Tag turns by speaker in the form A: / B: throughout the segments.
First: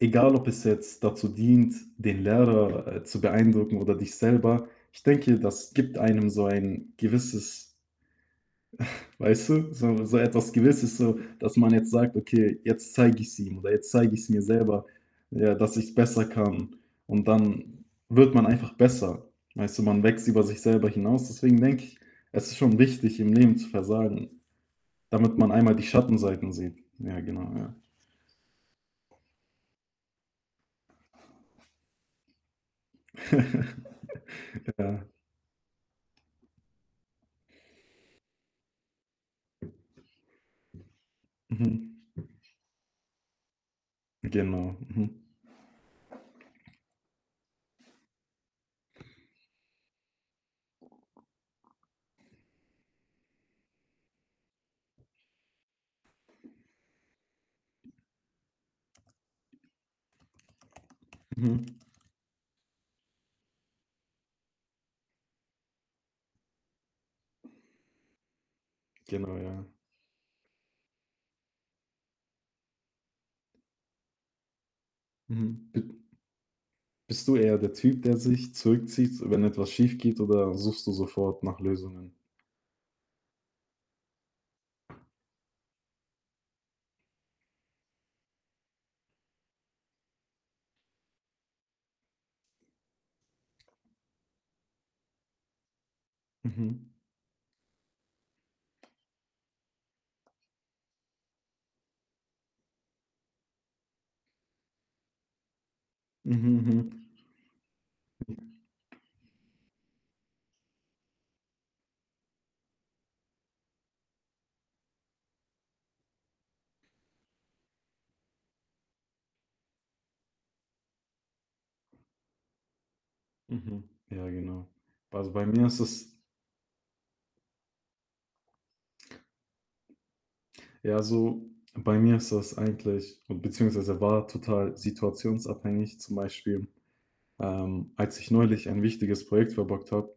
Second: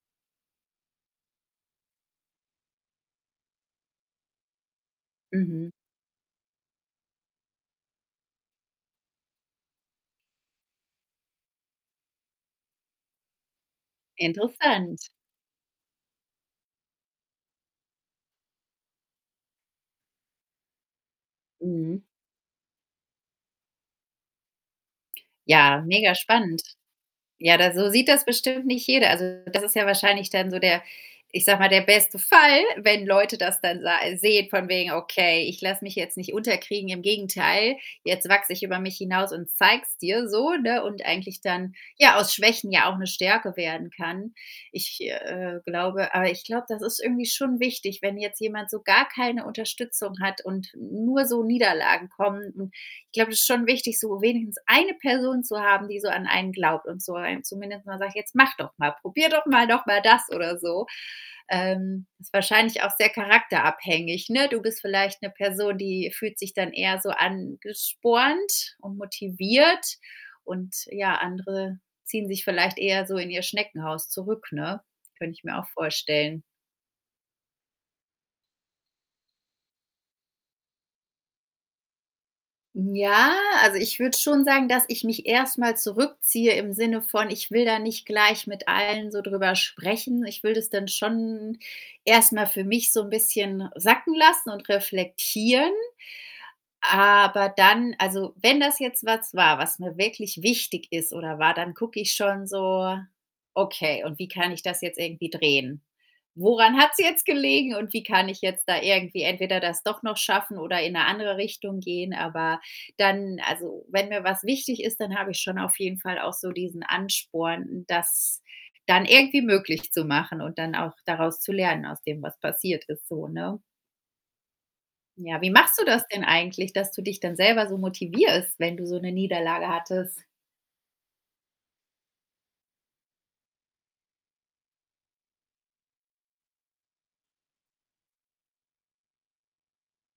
A: Egal ob es jetzt dazu dient, den Lehrer, äh, zu beeindrucken oder dich selber, ich denke,
B: Mhm.
A: das gibt einem so ein gewisses weißt du, so 'ne so etwas Gewisses, so dass man jetzt sagt: „Okay, jetzt zeige ich's ihm oder jetzt zeige ich's mir selber,
B: Interessant.
A: ja, dass ich's besser kann.“, und dann wird man einfach besser. Weißt du, man wächst über sich selber hinaus. Deswegen denke ich,
B: Mhm.
A: es ist schon wichtig, im Leben zu versagen, damit man einmal
B: Ja,
A: die
B: mega
A: Schattenseiten
B: spannend.
A: sieht. Ja, genau,
B: Ja, da
A: ja.
B: so sieht das bestimmt nicht jeder. Also, das ist ja wahrscheinlich dann so der ich sage mal, der beste Fall, wenn Leute das dann sa sehen von wegen:
A: Ja.
B: „Okay, ich lasse mich jetzt nicht unterkriegen. Im Gegenteil, jetzt wachse ich über mich hinaus und zeig's dir,“ so, ne, und eigentlich dann
A: Mhm.
B: ja aus Schwächen ja auch 'ne Stärke werden kann.
A: Genau,
B: Ich,
A: mhm.
B: äh, glaube aber ich glaube, das ist irgendwie schon wichtig, wenn jetzt jemand so gar keine Unterstützung hat und n nur so Niederlagen kommen. N ich glaube, das ist schon wichtig, so wenigstens 1 Person zu haben, die so an einen glaubt und so einem zumindest mal sagt: „Jetzt mach doch mal, probier doch mal noch mal das,“ oder so.
A: Mhm.
B: Ähm, ist wahrscheinlich auch sehr charakterabhängig, ne? Du bist vielleicht 'ne Person, die fühlt sich dann eher so angespornt und
A: Genau, ja.
B: motiviert und ja, andere ziehen sich vielleicht eher so in ihr Schneckenhaus zurück, ne? Könnte ich mir auch
A: Mhm. Bi
B: vorstellen.
A: bist du eher der Typ, der sich zurückzieht, wenn etwas schiefgeht, oder suchst du sofort nach Lösungen?
B: Ja, also, ich würde schon sagen, dass ich mich erst mal zurückziehe im Sinne von: „Ich will da nicht gleich mit allen so drüber sprechen.“ Ich will das dann schon erst mal für mich so 'n bisschen sacken lassen und reflektieren.
A: Mhm.
B: Aber dann also, wenn das jetzt was war, was mir wirklich wichtig ist oder war, dann gucke ich schon so: „Okay, und wie kann ich das jetzt irgendwie drehen?
A: Mhm. Mhm,
B: Woran hat's
A: mhm.
B: jetzt gelegen und wie kann ich jetzt da irgendwie entweder das doch noch schaffen oder in 'ne andere Richtung gehen?“ Aber dann also, wenn mir was wichtig ist, dann habe ich schon auf jeden Fall auch so diesen Ansporn, das dann irgendwie möglich zu machen und dann auch daraus zu lernen, aus dem, was passiert ist so, ne?
A: Mhm, ja genau. B also,
B: Ja,
A: bei
B: wie
A: mir
B: machst
A: ist
B: du das
A: es
B: denn eigentlich, dass du dich dann selber so motivierst, wenn du so 'ne Niederlage hattest?
A: Ja, also, bei mir ist das eigentlich beziehungsweise war total situationsabhängig. Zum Beispiel, ähm, als ich neulich ein wichtiges Projekt verbockt habe,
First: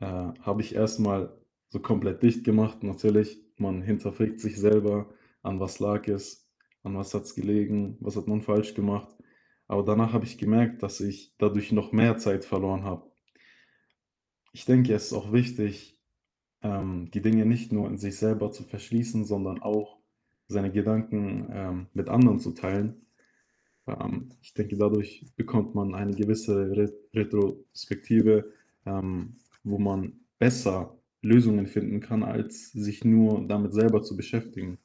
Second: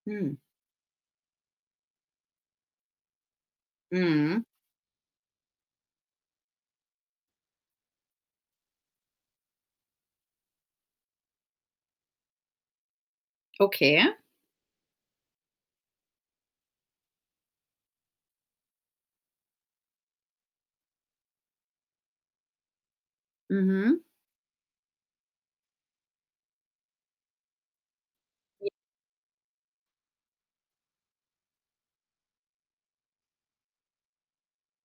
A: äh,
B: Hm.
A: habe ich erst mal so komplett dicht gemacht. Natürlich, man hinterfragt
B: Mhm.
A: sich selber: „An was lag es? An was hat's gelegen? Was hat man falsch gemacht?“ Aber danach habe ich gemerkt, dass ich dadurch noch mehr Zeit verloren habe.
B: Okay.
A: Ich denke, es ist auch wichtig, ähm, die Dinge nicht nur in sich selber zu verschließen, sondern auch seine Gedanken, ähm, mit anderen zu teilen.
B: Mhm.
A: Ähm, ich denke, dadurch bekommt man eine gewisse Re Retrospektive,
B: Ja.
A: ähm, wo man besser Lösungen finden kann, als sich nur damit selber zu beschäftigen.